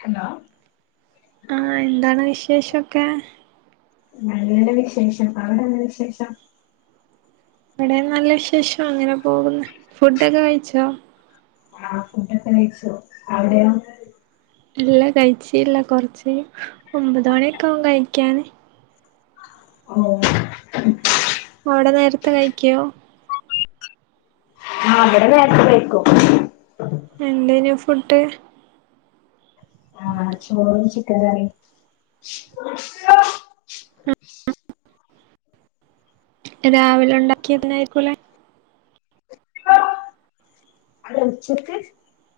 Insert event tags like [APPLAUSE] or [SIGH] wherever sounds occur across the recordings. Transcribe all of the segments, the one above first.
Hello ആ എന്താണ് വിശേഷൊക്കെ നല്ല വിശേഷം അവിടെന്ന വിശേഷം അവിടെ നല്ല വിശേഷം അങ്ങനെ പോകുന്ന് ഫുഡൊക്കെ കഴിച്ചോ ആ ഫുഡൊക്കെ കഴിച്ചു അവിടെയോ ഇല്ല കഴിച്ച ഇല്ല കൊറച്ച് ഒമ്പത് മണിയൊക്കെ ആകും കഴിക്കാൻ ഓ അവിടെ നേരത്തെ കഴിക്കോ ആ ഇവിടെ നേരത്തെ ക യിക്കും എന്തേനെ ഫുഡ് ആഹ ചോറും ചിക്കൻ കറിയും രാവിലെ ഉ ഉണ്ടാക്കിയതായിരികുംലെ [UNINTELLIGIBLE]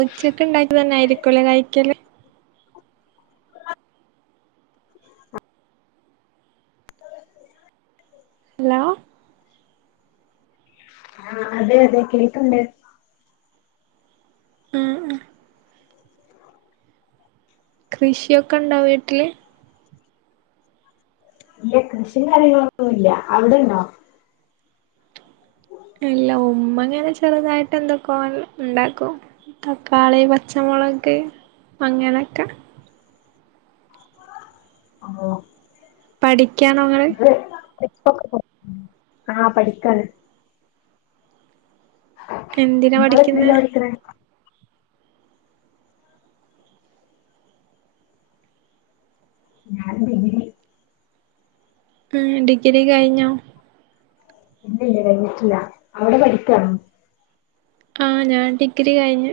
ഉചക്ക് ഉണ്ടാക്കിയത് തന്നെയായിരിക്കുംല്ലേ കഴ്ക്കല് ഹലോ ആഹ അതെ അതെ കേൾക്ണ്ട് ആഹ് ആഹ് കൃഷിയൊക്കെ ഉണ്ടോ വീട്ടില് ഇല്ല കൃഷിയും കാര്യങ്ങളൊന്നുല്ല്യ അവിടെണ്ടോ ഇല്ല ഉമ്മങ്ങനെ ചെറുതായിട്ട് എന്തൊക്കോ ഉണ്ടാക്കും തക്കാളി പച്ചമുളക് അങ്ങനൊക്കെ ആ പഠിക്കാണോ നിങ്ങൾ [UNINTELLIGIBLE] ആ പഠിക്കാണ് എന്തിനാ നിങ്ങൾ പഠിക്കുന്നെ എത്രിലാ പഠിക്കുന്നത് ഞാൻ ഡിഗ്രി ഉം ഡിഗ്രി കഴിഞ്ഞോ ഇല്ല ഇല്ല കഞ്ഞിട്ടില്ല അവിടെ പഠിക്കാണോ ആ ഞാൻ ഡിഗ്രി കഴിഞ്ഞു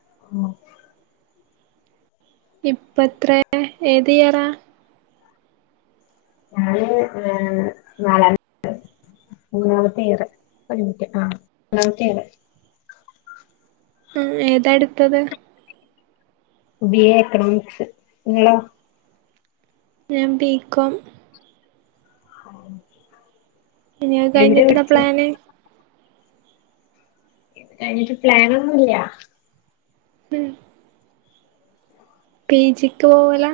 ആ ഇപ്പത്ര ഏത് ഇയറാ ഞാന് ഏ നാലാമത്തെ മൂന്നാമത്തെ ഇയർ ഒരു മിനിറ്റ് ട്ട ആ മൂന്നാമത്തെ ഇയർ ആ ഏതാടുത്തത് ബി എ എക്കണോ മിക്സ് നിങ്ങളോ ഞാൻ ബി കോം [INAUDIBLE] ഇനി എവിടെ കഴിഞ്ഞിട്ട് എന്താ പഠിച്ചേ പ്ലാന് ഇത് കഴിട്ട് പ്ലാനൊന്നുമില്ല ഉം പി ജിക്ക് പോവല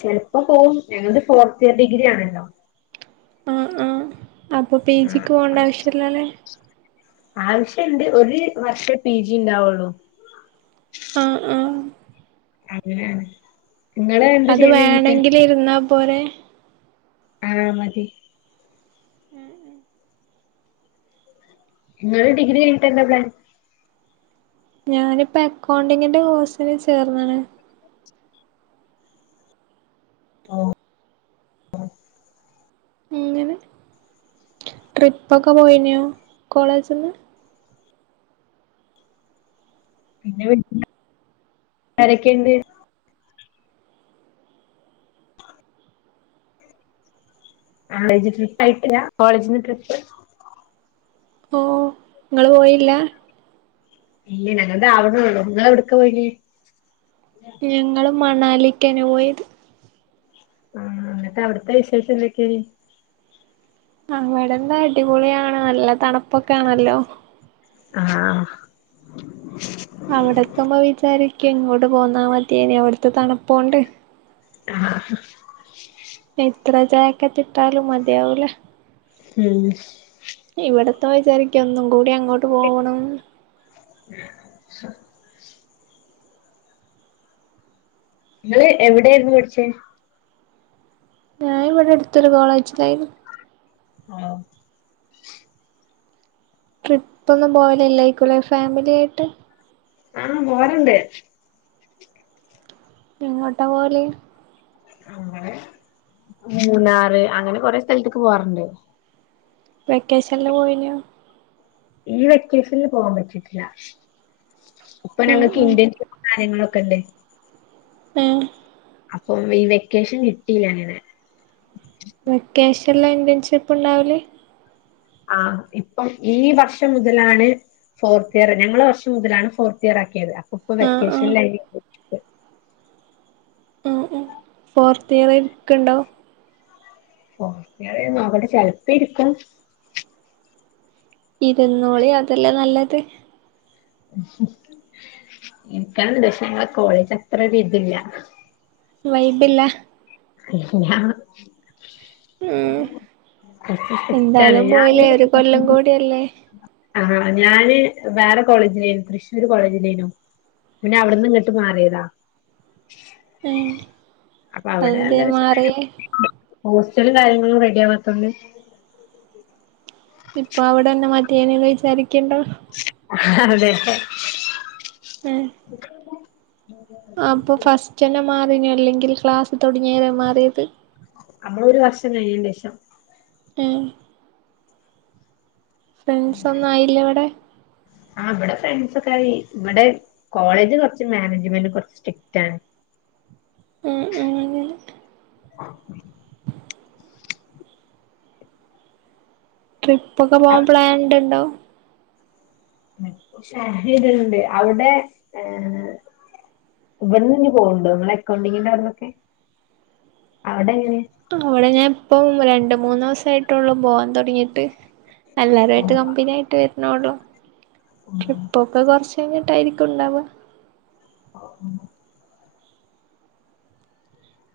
ചിലപ്പോ പോവും ഞങ്ങത് ഫോർത്ത് ഇയർ ഡിഗ്രി ആണല്ലോ ആഹ ആഹ അപ്പൊ പി ജിക്ക് പോകേണ്ട ആവശ്യല്ലല്ലേ ആവശ്യംണ്ട് ഒരു വർഷേ പി ജി ഉണ്ടാവുള്ളു ആ ആ അതെ അത് വേണെങ്കിൽ ഇരുന്നോ പോലേ ആ മതി ഉ ഉം ങ്ങള് ഡിഗ്രി കഴിഞ്ഞിട്ടെന്ത പ്ലാൻ ഞാനിപ്പ അക്കൗണ്ടിങ്ങിന്റെ കോഴ്സിനന് ചേർന്ന്ണ് ഓ ങ്ങനെ ട്രിപ്പൊക്കെ പോയിനോ കോളേജ്ന്ന് പിന്നെ പിന്ന ആരെക്കെണ്ട് കോളേജ് ട്രിപ്പ് ആയിട്ടില്ല കോളേജിന്ന് ട്രിപ്പ് ഓ നിങ്ങള് പോയില്ല ഇല്ല ഞങ്ങൾത് ആവിണൊള്ളു നിങ്ങള എവിടക്ക പോയിേനെ ഞങ്ങളും മണാലിക്ക്നെ പോയത് ആഹ എന്നിട്ട് അവിടത്തെ വിശേഷം എന്തൊക്കേ നി വിടെന്താ അടിപൊളിയാണ് നല്ല തണുപ്പൊക്കൊണല്ലോ ആഹ അവിടക്കുമ്പോ വിചാരിക്ക് ഇങ്ങോട്ട് പോന്നാ മതിയേനി അവിടുത്തെ തണുപ്പോണ്ട് ആഹ ത്ര ജായക്കറ്റ് ട്ടാലും മതിആവൂല ഹും ഇവിടത്തെ വിചാരിക്ക ഒന്നും കൂടി അങ്ങോട്ട് പോവണം ഷ ഇങ്ങള് എവിടൊയിരുന്നു പഠ്ച്ചേ ഞാൻ ഇവിടെ അടുത്തൊരു കോളേജിലായിരുന്നു ആഹ ട്രിപ്പൊന്നുംപോവലല്ലേക്കു ലെ ഫാമിലി ആായിട്ട് ആഹ് പോരണ്ട് എങ്ങോട്ട പോലെ ഞങ്ങള് മൂന്നാറ് അങ്ങനെ കൊറെ സ്ഥലത്ത്ക്ക് പോവാറ്ണ്ട് വെക്കേഷൻില് പോയി നോ ഈ വ്യക്കേഷൻല് പോവാാൻ പറ്റിട്ടില്ല ഇപ്പൊ ഉം ഞങ്ങൾക്ക് ഉം ഇറ്റ്വൻ കാര്യങ്ങളൊക്ക കണ്ടെ ആഹ അപ്പം ഈ വെക്കേഷൻ കിട്ടിയില്ല ങ്ങനെ ക്യാഷ്ല്ല ഇൻവൺഷിപ്പ് ഉണ്ടാവല് ആ ഇപ്പം ഈ വർഷം മുതലാണ് ഫോർത്ത് ഇയർ ഞങ്ങള് വർഷം മുതലാണ് ഫോർത്ത് ഇയർ ആക്കിയത് ഇപ്പൊ ആഹ് ആഹ് വെക്കേഷൻിലായിരിക്കും ആ ഉ ഫോർത്ത് ഇയർക്ക ഉണ്ടോ ഫോർത്തിയർ നോക്കട്ടെ ചിലപ്പോ ഇരിക്കും ഇരുന്നോളി അതെല്ലെ നല്ലത് ഹ് ഹ് ഇരിക്കേനി പക്ഷേ ഞങ്ങള കോളേജ് അത്ര ഒരു ഇതില്ല വൈബില്ല [UNINTELLIGIBLE] ഉം കുറച്ച് സ്ട്രിക്റ്റാണ് എന്തായാലും പോയില്ലേ ഒരു കൊല്ലം കൂടിയല്ലേ ആഹ് ഹ് ഞാന് വേറെ കോളേജിലേനും തൃശ്ശൂർ കോളേജിലേനും പിന്നെ അവിടെന്ന് ഇങ്ങട്ട് മാറിയതാ അപ്പൊ അവിടെ അതെന്തേ എന്താ വെച്ചിട്ടുണ്ടെങ്കിൽ മാറിയെ ഹോസ്റ്റലും കാര്യങ്ങളും റെഡി ആവാത്തോണ്ട് ഇപ്പൊ അവിടെ ന്നെ മ യേനേ ന്ന് വിചാരിക്കയുണ്ടോ അതെ ഉം മാറി ഞാൻ അല്ലെങ്കിൽ ക്ലാസ്സ് തുടങ്ങിയവരെ മാറിയത് നമ്മള് ഒരു വർഷം കഴിഞ്ഞന് ശേഷം ഉം ഫ്രണ്ട്സ് ഒന്നും ആയില്ല ഇവിടെ ആ ഇവിടെ ഫ്രണ്ട്സ് ഒക്കെ ഇവിടെ കോളേജ് കൊറച്ച് മാനേജ്മെന്റ് കൊറച്ച് സ്ട്രിക്റ്റ് ആണ് ഉം ഉം [UNINTELLIGIBLE] ട്രിപ്പ് ഒക്കെ പോവാൻ പ്ലാനിടണ്ടോ [UNINTELLIGIBLE] അവിടെ ഇവിട പന്ന് ഇങ്ങ് പോണുണ്ട് മ്മളെ അക്കൗണ്ടിങ്ങിന്റവിടുന്നൊക്കെ അവിടെ ഞാൻ ഇപ്പം ര ണ്ടു മൂന്ന് സൊയിട്ടുള്ളു പോവാൻ തൊടങ്ങിട്ട് എല്ലാരും ആയിട്ട് കമ്പനി ആയിട്ട് വര് നോടോ ഇപ്പൊക്കെ കൊറച്ച് എങ്ങിട്ടായിരിക്കും ഉണ്ടാവുക അതൊന്നും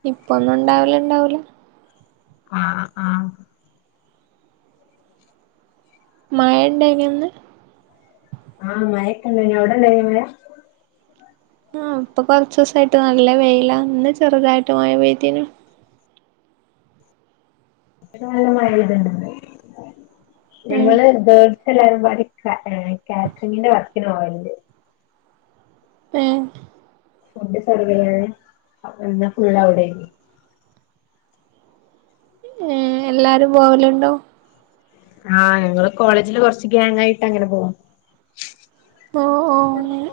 ഇപ്പൊന്നും ഉണ്ടാവില്ല ഇണ്ടാവൂല ആഹ് ആഹ് മയ ഉണ്ടോ ഇനി ഒന്ന് ആഹ് മയൊക്കെ ഇണ്ട് അവിടെ ഇണ്ടായി മഴ ആഹ് ഇപ്പൊ കൊറച് ദിവസായിട്ട് നല്ല വെയില ഇന്ന് ചെറുതായിട്ട് മഴ പെയ്തീനു ഇവിടെ നല്ല മഴ പെയ്തുണ്ട് ഇന്ന് ഏഹ് ഞങ്ങള് ഇത്‌- എല്ലാരുംപാടി കാ കാറ്ററിങ്ങിന്റെ വർക്കിന് പോവലുണ്ട് മ് ഫുഡ് സർവ് ചെയ്യാനും അപ്പൊ പിന്നെ ഫുൾ അവടെയാന് ഏ എല്ലാരും പോവലുണ്ടോ ആഹ് ഞങ്ങള് കോളേജില് കൊറച്ച് ഗ്യാങ്ങായിട്ട് അങ്ങനെ പോകും ഓ ഓ അങ്ങനെ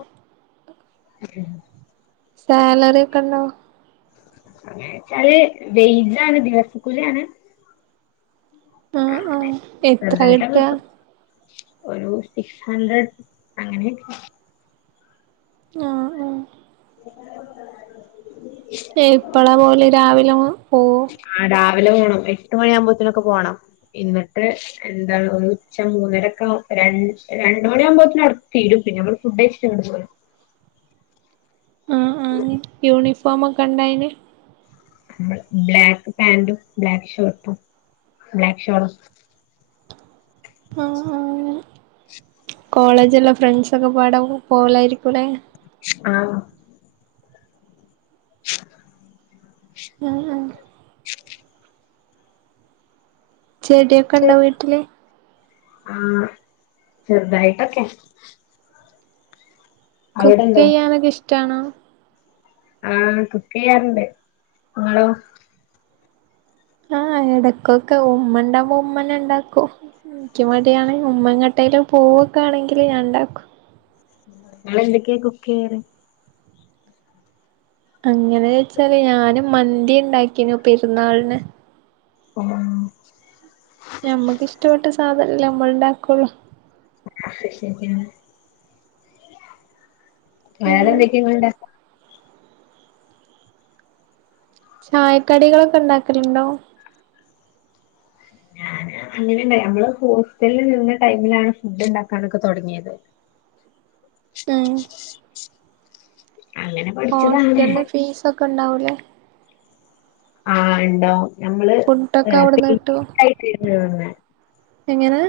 [UNINTELLIGIBLE] സാലറി ഒക്കെണ്ടോ അങ്ങനെ വെയ്ജാണ് ദിവസക്കൂലിയാണ് ആ ഹ് ആ ഹ് എത്ര ചെറുതായിട്ടൊക്കെ കിട്ടാ കിട്ടും ഒരു സിക്സ് ഹൺഡ്രഡ് അങ്ങനെ ആഹ് ആഹ് എപ്പളാ പോല്? രാവിലെ മു പോവും. ആ രാവിലെ പോണം. എട്ട് മണിയാമ്പോത്തിനൊക്കെ പോണം. ഇന്നട്ട് എന്താണ് ഉച്ച മൂന്നരൊക്കെ രൺ രണ്ട് മണിയാവ്മ്പോത്തിന് അവടെ തീരും. പിന്നെ മ്മള് ഫുഡ് കയിച്ചിങ്ങട്ട് പോരും. ആഹ് ആഹ് യൂണിഫോമൊക്കെണ്ടായിന്? ണ്ട്. ബ്ലാക്ക് പാന്റും ബ്ലാക്ക് ഷേട്ടും ബ്ലാക്ക് ഷോളും. ആഹ് ആഹ് അങ്ങനെ കോളേജുള്ള ഫ്രെണ്ട്സൊക്കെപ്പാടെ പോവ ലായിരിക്കൂലേ? ആഹ്. ആഹ് ആഹ്. ചെടിയൊക്കൊണ്ടോ വീട്ട്ല്? ആഹ് ചെർതായിട്ടൊക്കെ. കുക്കെയ്യാനൊക്ക ഇഷ് ട്ടാണോ? ആഹ് കുക്കെയ്യാറ്ണ്ട് ങ്ങളോ? ആഎടക്കൊക്കെ ഉമ്മ ഉണ്ടാവുമ്പോ ഉമ്മന്നെണ്ടാക്കും നിക്ക് മടിയാണ് ഉമ്മങ്ങേട്ടേലും പോകാണെങ്കില് ഞാൻണ്ടാക്കും ഇങ്ങളെന്തൊക്കെ കുക്കിയല് അങ്ങനെ ചോയ്ച്ചാല് ഞാനും മന്തിണ്ടാക്കിനു പെരുന്നാളിന് ഓ ഉം ഞമ്മക്ക്ഷ്ടപ്പെട്ട സാധനല്ലേ ഞമ്മള്ണ്ടാക്കുള്ളു ശ ശരിയാണ് അങ്ങനെ വേറെന്തൊക്കെ ഇങ്ങൾണ്ടാ ചായക്കടികളൊക്കെണ്ടാക്കലുണ്ടോ അങ്ങനെണ്ടേ അമ്മള് ഹോസ്റ്റലിൽ നിന്ന ടൈമിലാണ് ഫുഡ്ണ്ടാക്കാനൊക്കെ തുടങ്ങിയത് ഉം അങ്ങനെ പഠിച്ചതാണ് ഹോസ്റ്റലിന് ഫീസൊക്കെണ്ടാവൂലേ ആ ഇണ്ടാവും നമ്മള് ഫുഡൊക്കെ അവിടുന്ന് കിട്ടുവോ [UNINTELLIGIBLE] എങ്ങനെ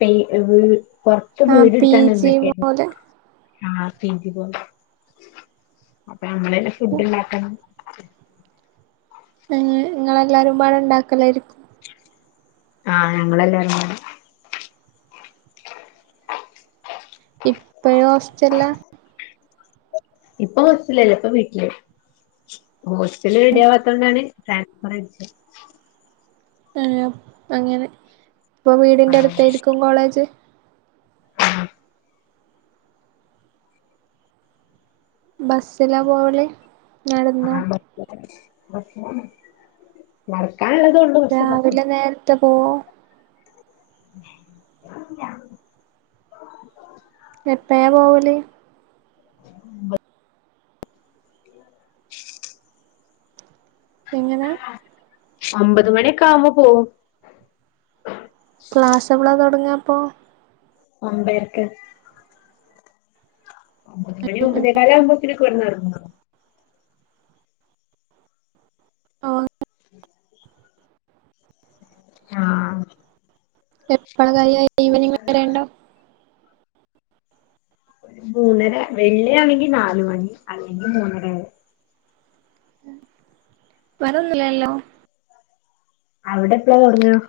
പേ അത് കൊറച്ച് ആഹ് പി വീടെട്ത്ങ്ങാണ്ട് ജി എന്തൊക്കെ ആണ് പോലെ ആ പീ ജി പോലെ നമ്മളെന്നെ ഫുഡ്ണ്ടാക്കണം [UNINTELLIGIBLE] ഏ ഇങ്ങെളല്ലാരുംപാടെണ്ടാക്കലാരിക്കും ആ ഞങ്ങളെല്ലാരുംപാടെ ഇപ്പഴുഹോസ്റ്റലിലാ ഇപ്പൊ ബസ്സില്ലല്ല ഇപ്പൊ വീട്ടില് ഹോസ്റ്റൽ റെഡി ആവാത്ത കൊണ്ടാണ് ടെമ്പറേച്ചർ [UNINTELLIGIBLE] അങ്ങനെ ഇപ്പൊ ആ വീടിന്റെ അടുത്തായിരിക്കും കോളേജ് [UNINTELLIGIBLE] ബസ്സിലപോലെ നടന്നു ആ ബസ്സിലാണ് [UNINTELLIGIBLE] പക്ഷെ ബസ്സി രാവിലെ നേരത്തെ പോവോ [UNINTELLIGIBLE] എപ്പഴാ പോവല് ബൗ [UNINTELLIGIBLE] പ്പ എങ്ങനാ ഒമ്പത് മണിയൊക്കെ ആവുമ്പോ പോവും ക്ലാസ് എപളാ തുടങ്ങാ പ്പോ ഒബ്ബരയ്ക് ഒമ്പത് മണി ഒമ്പതേക്കാലാവുമ്പോ ഇനക്ക് വരുന്നോ ഇറങ്ങാം ആ ആ എപ്പ് ഈവനിങ് വരെണ്ടോ ഒരു മൂന്നര വെള്ളിയാണെങ്കി നാല്മണി അല്ലെങ്കിൽ മൂന്നരയാവും വരുന്നില്ലല്ലോ അവിടെ എപ്പളാ തുടങ്ങുക